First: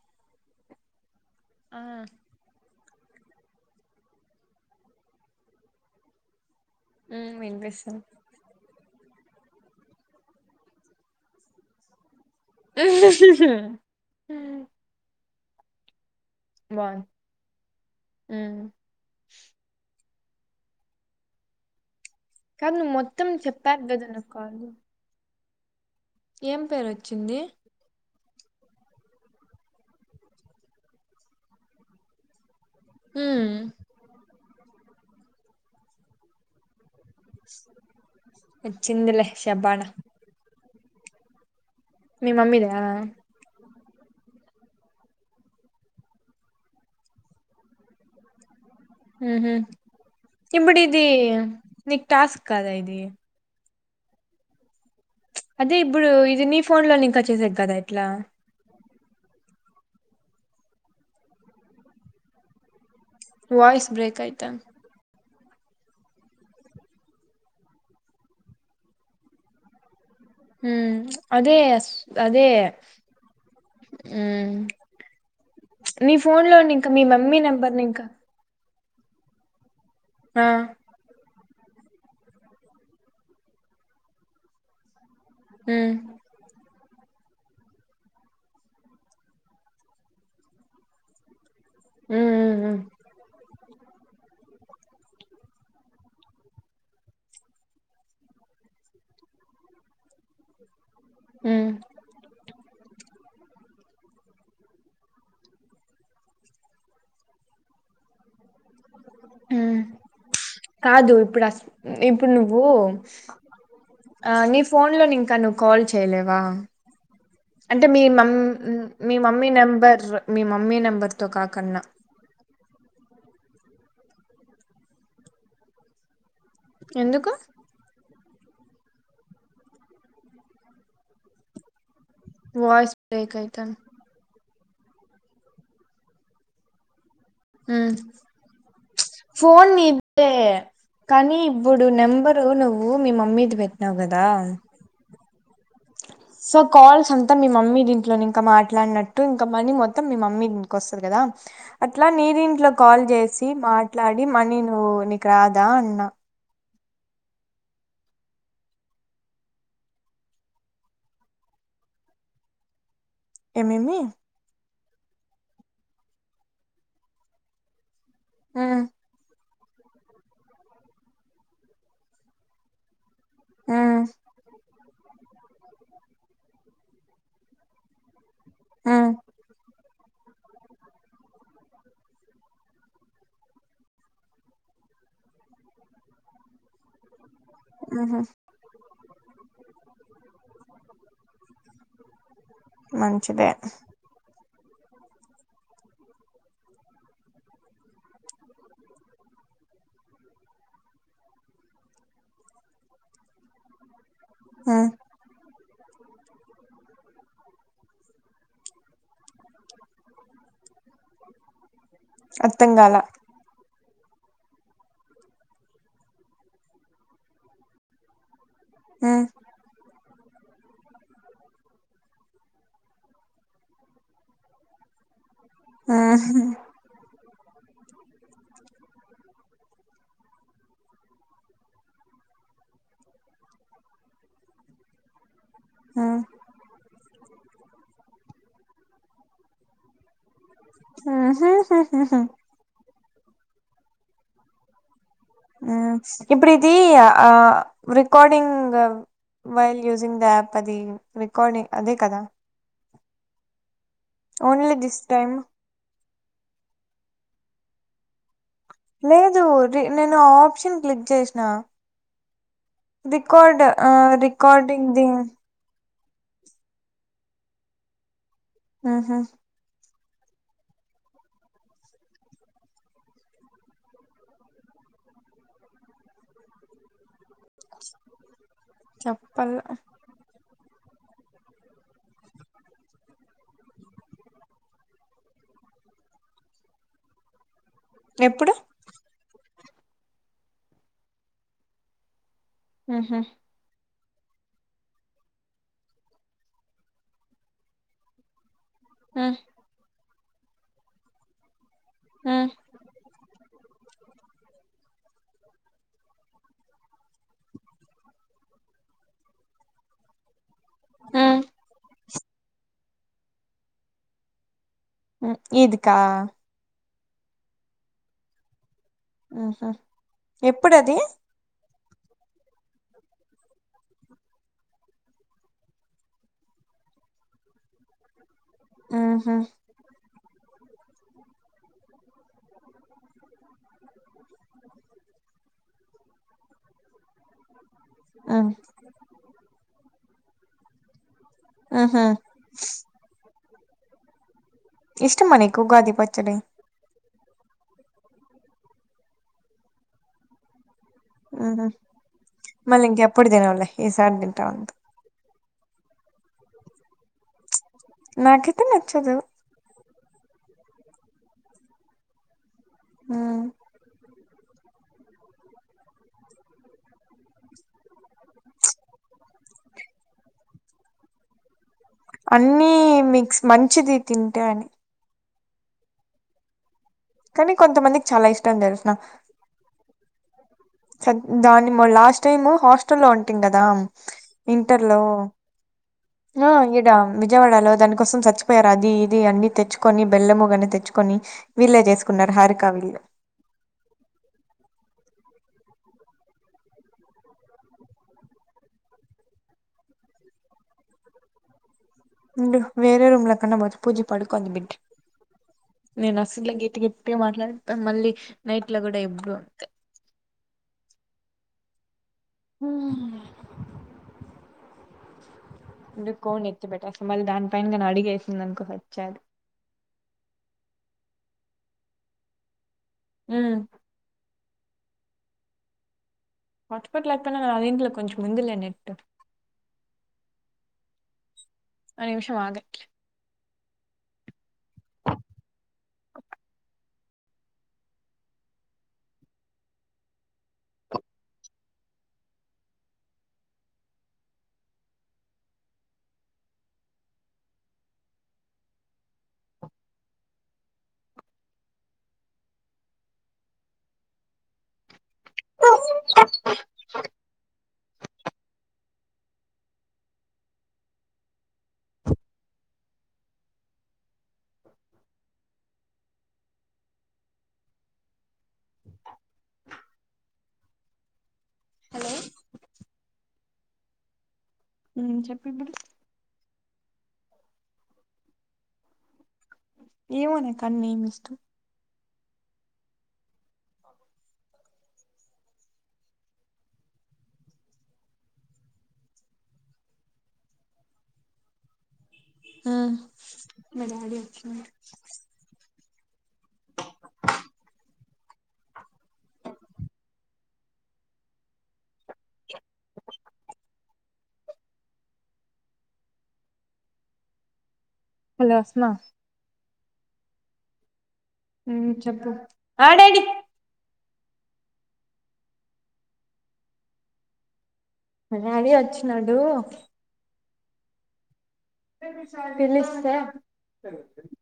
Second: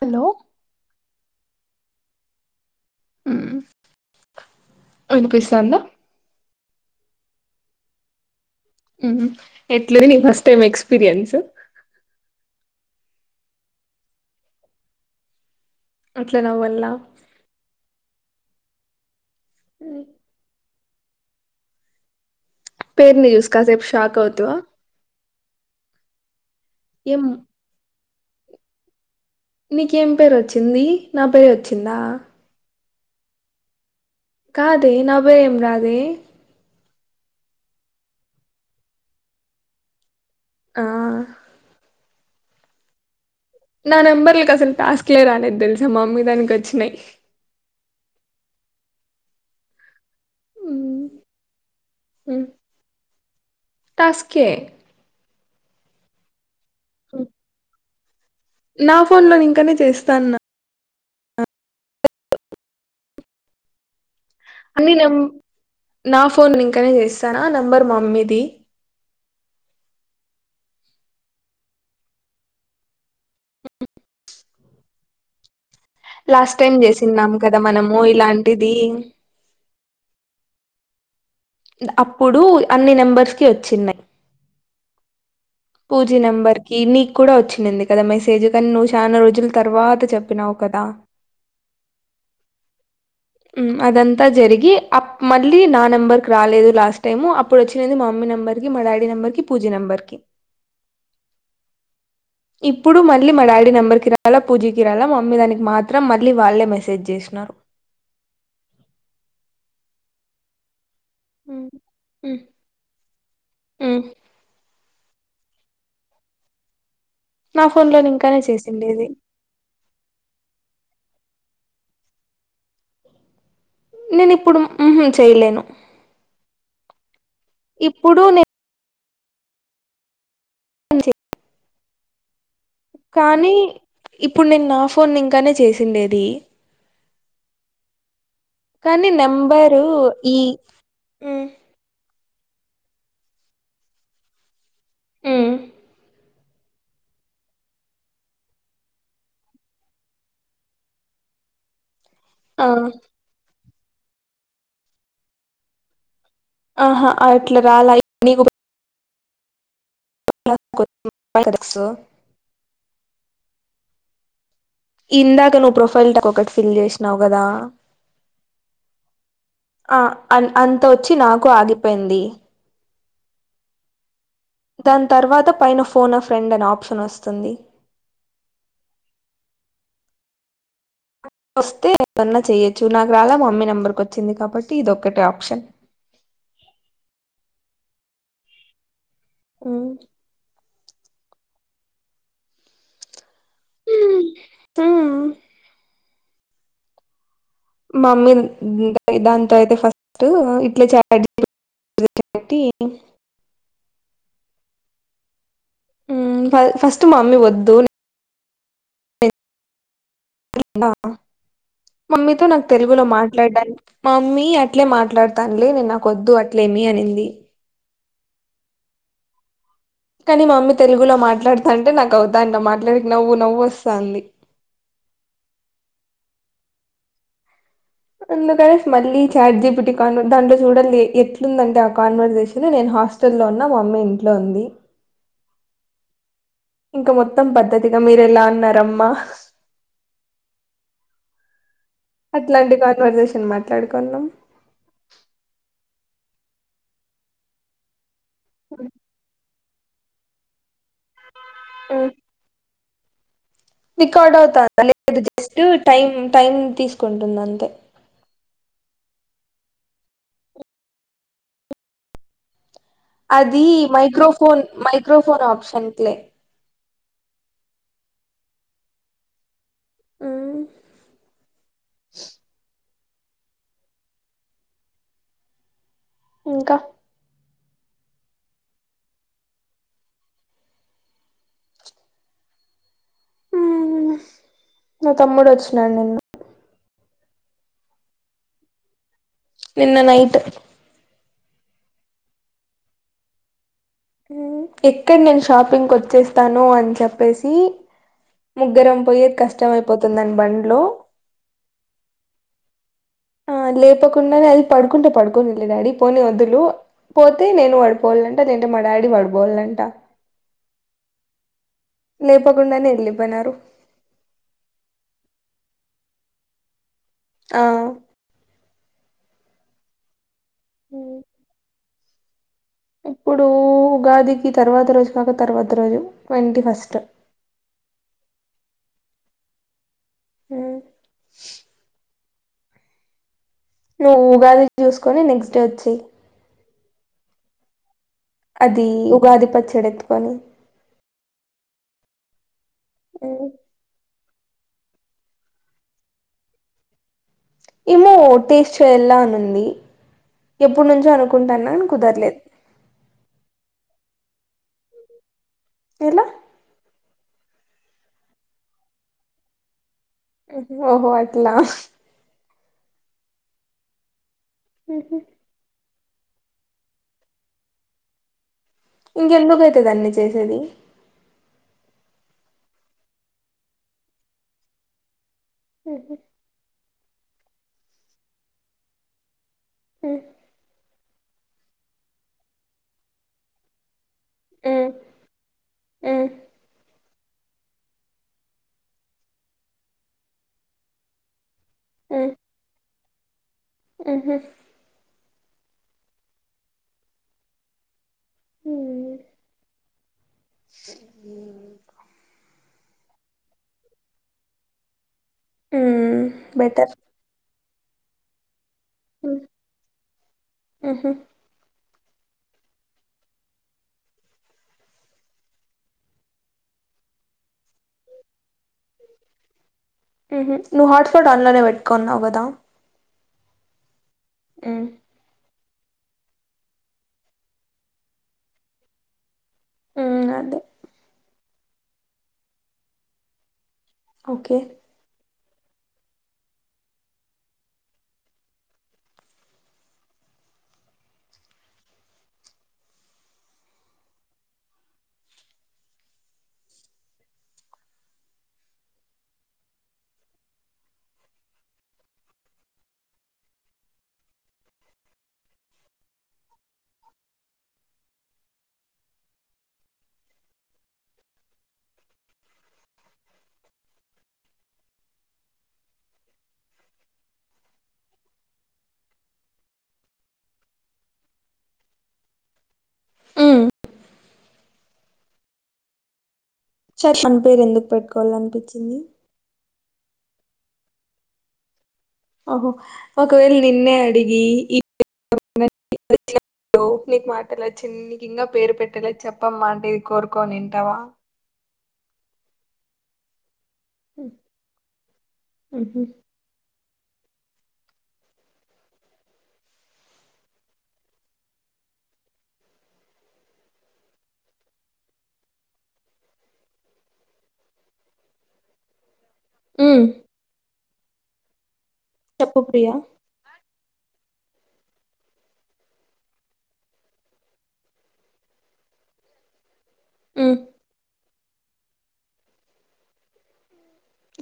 Hello ఆ హు అనిపిస్తోందా హు వినిపిస్తుంది ఉహు ఎట్లుంది నీ ఫస్ట్ టైం ఎక్స్పీరియన్స్ అహహా అట్ల నవ్వల్లా హు కాదు నువ్వు మొత్తం పేరుని చూసి కాసేపు చెప్పాకా కదా షాక్ నాకు అవుతావా కాల్ చే ఏం పేరు ఏం వచ్చింది నీకేం పేరు వచ్చింది. నా పేరు వచ్చిందా హ్మ్మ్ కాదే నా బెయం రాదే ఒచ్చిందిలే శబ్బాన ఆ మీ మమ్మీదా నా నెంబర్ లకి అసలు టాస్కలే రాలేదు, తెలుసా మమ్మీ దానికి వచ్చినాయి. ఊహు ఇప్పుడిది మ్మ్. నీకు టాస్క్ మ్మ్. కాద ఇది. టాస్కే అదే ఇప్పుడు ఇది నీ ఫోన్ లో లింకా చేసేగాధా ఇట్లా నా ఫోన్ లోని ఇంకానే చేస్తాన్నా వాయిస్ బ్రేక్ అయితాంది అన్ని నం నా ఫోన్ ఇంకనే చేస్తారా నెంబర్ మామ్మీది. ఉ అదే అదే ఊ లాస్ట్ టైం చేసిన్నాం కదా. ని మనము ఇంకా ఇలాంటి బీంగ్ ఆ అప్పుడు అన్ని నెంబర్స్ కి వచ్చిన్నాయి. ఉమ్ పూజినంబర్ ఇన్ని కి కూడా వచ్చింది కదా మెసేజ్. కానీ నువ్వు చాలా రోజుల తర్వాత చెప్పినావు కదా. ఉ ఉ ఉ ఉ అదంతా జరిగి ఆప్ మళ్ళీ నా నెంబర్కి రాలేదు. లాస్ట్ టైము అప్పుడు వచ్చినది మా మమ్మీ నెంబర్కి, మా డాడీ నెంబర్కి, పూజీ నెంబర్కి. ఉమ్ ఇప్పుడు మళ్ళీ మడాలి నెంబర్కి రాలా, పూజీకి రాల, మమ్మీ దానికి మాత్రం మళ్ళీ వాళ్ళే మెసేజ్ చేసినారు. ఉ కాదు ఇప్పుడు అస్ మ్, ఇప్పుడు మ్, నువ్వు మ్. ఆ నీ ఫోన్ లో నింకా నువ్వు కాల్ చేయలేవా? నా అంటే మీ ఫోన్లోని మమ్ ఇంకానే చేసిండేది మీ మమ్మీ నెంబర్స్ మీ మమ్మీ నెంబర్ తో కాక కన్నా నేను ఇప్పుడు ఉహు చెయలేను. ఎందుకు పుడునే చే- వయిస్ బ్రేక్ కానీ అయితంది. ఇప్పుడు నేను నా ఫోన్ని ఇంకానే చేసిండేది. ఉ కానీ నెంబరు ఈ కానీ ఇప్పుడు నెంబరు నువ్వు మీ మమ్మీది పెట్టినావు కదా ఆ సో కాల్స్ అంతా మీ మమ్మీ దీంట్లోనే ఇంకా మాట్లాడినట్టు ఇంకా మనీ మొత్తం మీ మమ్మీ దీక్ వస్తుంది కదా ఇట్లా ఆ నీరింట్ల కాల్ చేసి మాట్ మాట్లాడి మనీి నువ్వు నీకు రాదా అన్నా ఆహా అట్లా రాలా నీకు తెలుసు ఎ మేమి ఇందాక నువ్వు ప్రొఫైల్ ఒకటి ఫిల్ చేసినావు గదా ఆ ఆ అంతొచ్చి నాకు ఆగిపోయింది ఆ దాని తర్వాత పైన ఫోన్ ఆఫ్రెండ్ అని ఆప్షన్ వస్తుంది ఆ వస్తే ఏదన్నా చెయొచ్చు నాకు రాలా మమ్మీ నెంబర్కి వచ్చింది కాబట్టి ఇదొక్కటే ఆప్షన్ ఆహా ఇనో అడి బుల్ మంచిదే ఆ మమ్మీ దాంతో అయితే ఫస్ట్ ఇట్లే చాటజీ పెట్టి [unintelligible] ఆ ఫస్ట్ మామ్మీ వద్దు అని నిక్ బ్బా [unintelligible] మమ్మీతో నాకు అర్థం కాల తెలుగులో మాట్లాడానికి మా మమ్మీ అట్లే మాట్లాడతానులే నేను నా వద్దు అట్లేమి అనింది ఆ కానీ మా మమ్మీ తెలుగులో మాట్లాడతాంటే నాకు అవ్వుతాండ్ల అట్లా మాట్లాడతాంటే నవ్వు నవ్వు వస్తాంది ఆ హ అందుకనేసి మళ్ళీ చాట్ జీపిటీ కాన్వ దాంట్లో చూడాలి ఎట్లుందంటే ఆ కన్వర్షయేషన్ నేను హాస్టల్ లో ఉన్న మా మమ్మీ ఇంట్లో ఉంది ఆ ఇంకా మొత్తం పద్ధతిగా మీరు ఎలా అన్నారమ్మా ఆహా హ హ కన్వర్షయేషన్ మాట్లాడుకున్నాం అ ఇప్పుడు ఇది ఆ రికార్డింగ్ వైల్ యూజింగ్ యాప్ అది రికార్డింగ్ అదే కదా రికార్డ్ ఓన్లీ అవుతాదా దిస్ లేదు టైమ్ జస్ట్ టైమ్ టైం తీసుకుంటుంది అంతే లేదు నేను ఆప్షన్ క్లిక్ చేసిన రికార్డ్ అది ఆ microphone recording the microphone option తే ఊహూ హ్మ్ ఇంకా చెప్పర్ మా తమ్ముడు వచ్చినాడు నిన్న ఎప్పుడు నిన్న నైట్ ఆహ ఆ ఎక్కడ నేను షాపింగ్ కొచ్చేస్తానో అని చెప్పేసి ముగ్గురం పోయేకీ ఉమ్ కష్టం అయిపోత్ తను నేను బండ్లో ఆ ఆ లేపకుండానే అది పడుకుంటే పడుకోనీలే డాడీ పోనీ వొదులు పోతే నేను పడిపోవాలంట లేదంటే మా డాడీ పడిపోవాలంట ఊ లేపకుండానే ఎళ్ళిపోయినారు ఊ ఈద్ కా అవ్ ఆహా ఎప్పుడది ఇప్పుడు ఉగాదికి తర్వాత రోజు కాక తర్వాత రోజు ట్వంటీ ఫస్ట్ ఆహా ఊ నువ్వు ఉగాది చూసుకొని నెక్స్ట్ డే వచ్చేయ్ ఉమ్ అది ఉగాది పచ్చడ పని ఆహా [inaudible] ఇష్టమా నీకు ఉగాది పచ్చడి ఏమో టేస్ట్ చెయ్యల్లా అనుంది ఊహూ మళ్ళికెప్పుడూ తినవులే ఈసారి తిను టాంది ఎలా నాకైతే నచ్చదు ఓహో అట్లా హ్మ్ ఊహూ ఇంకెందుకైతు దాన్ని చేసేది అన్నీ మిక్స్ మంచిది తింటే అని ఊహూ కానీ కొంతమందికి చాలా ఇష్టం తెలుసున చ్ దాన్ని లాస్ట్ టైమ్ హాస్టల్లో ఉంటుంది కదా ఇంటర్ లో ఆ ఇడ విజయవాడలో దానికోసం చచ్చిపోయారు అది ఇది అన్ని తెచ్చుకొని బెల్లముగని తెచ్చుకొని వీళ్ళే చేసుకున్నారు హరికా వీళ్ళ ఉహూ హు ఉ వేరే రూమ్ లో కన్నా పోత పూజీ పడుకుంది బిడ్డా నేను మ్మ్ అసలే బెటర్ గట్టిగట్టిగా మాట్లాడి మళ్ళీ నైట్ ఇంట్లో కూడా ఎప్పుడు ఉంటాయి ఉహు ఉహ్ ఉండుకో ఎత్తి పెట్టస్త మరి దాని పైన గిన అడుగేసింది అనుకో సచ్చా అది ఉహు నువ్వు హాట్స్పాట్ దానిలోనే పెట్టుకున్నావు కదా ఊ ఉ హాట్స్పాట్ లేకపోయినా నా దీంట్లో కొంచెం ఉందిలే నెట్ హు అదే అ నిమిషం ఆగట్లే ఓకే [inaudible] హలో చెప్పు ఇప్పుడు చెప్పను పేరు ఎందుకు పెట్టుకోవాల అనిపించింది ఏమో నీ కన్నీ ఇష్టం ఓహో ఒకవేళ నిన్నే అడిగి ఈ [unintelligible] నీకు మాటలా చిన్నకి ఇంకా పేరు పెట్టేలా చెప్పమ్మా అంటే కోరుకోనింటావా హు మా డాడీ వచ్చినాడు హలో వస్తున్న ఉ హు చెప్పు ఆ ప్రియా డాడి మా డాడీ వచ్చినడు హు పిలిస్తే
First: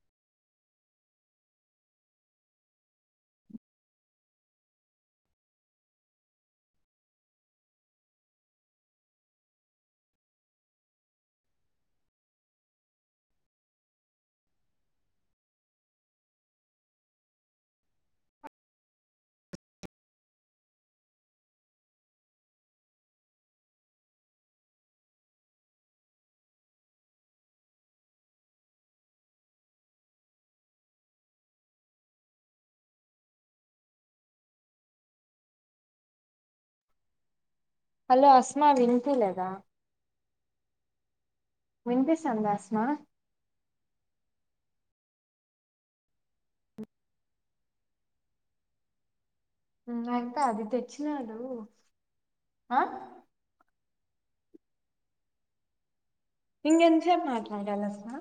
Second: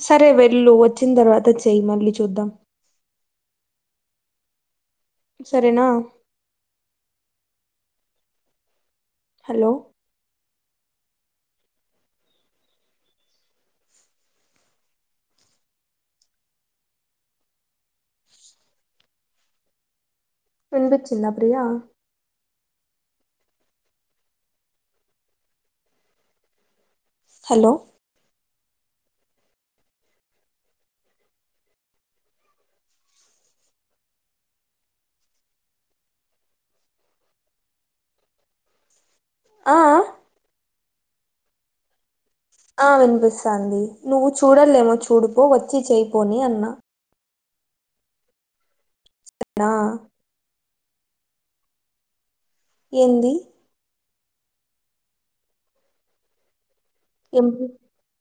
సరే వెళ్ళు వచ్చిన తర్వాత చెయ్యి మళ్ళీ చూద్దాం సరేనా హలో వినిపించిందా ప్రీయా హలో హలో అస్మా విన్ వినిపిలేదా ఆ వినిపిస్ ఆ వినిపిస్తంది నువ్వు చూడలేమో చూడుపో వచ్చి చేయిపోనీ అన్నా నా అయితే అదితే వచ్చిందంట ఏంది ఇంగెంచేపు ఏం మాట్లాడాల అసలు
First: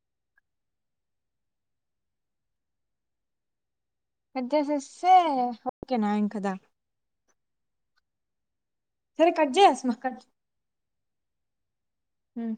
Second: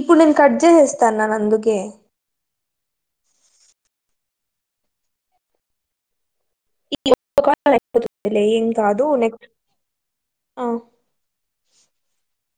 ఇప్పుడు నేను కట్ చేసేస్తాన్నాను అందుకే అద్ జేసేస్తే ఓకేనా ఇంక దా [inaudible] కాదు సరే నెక్స్ట్ కట్ చేయి అస్మా ఆ మ్మ్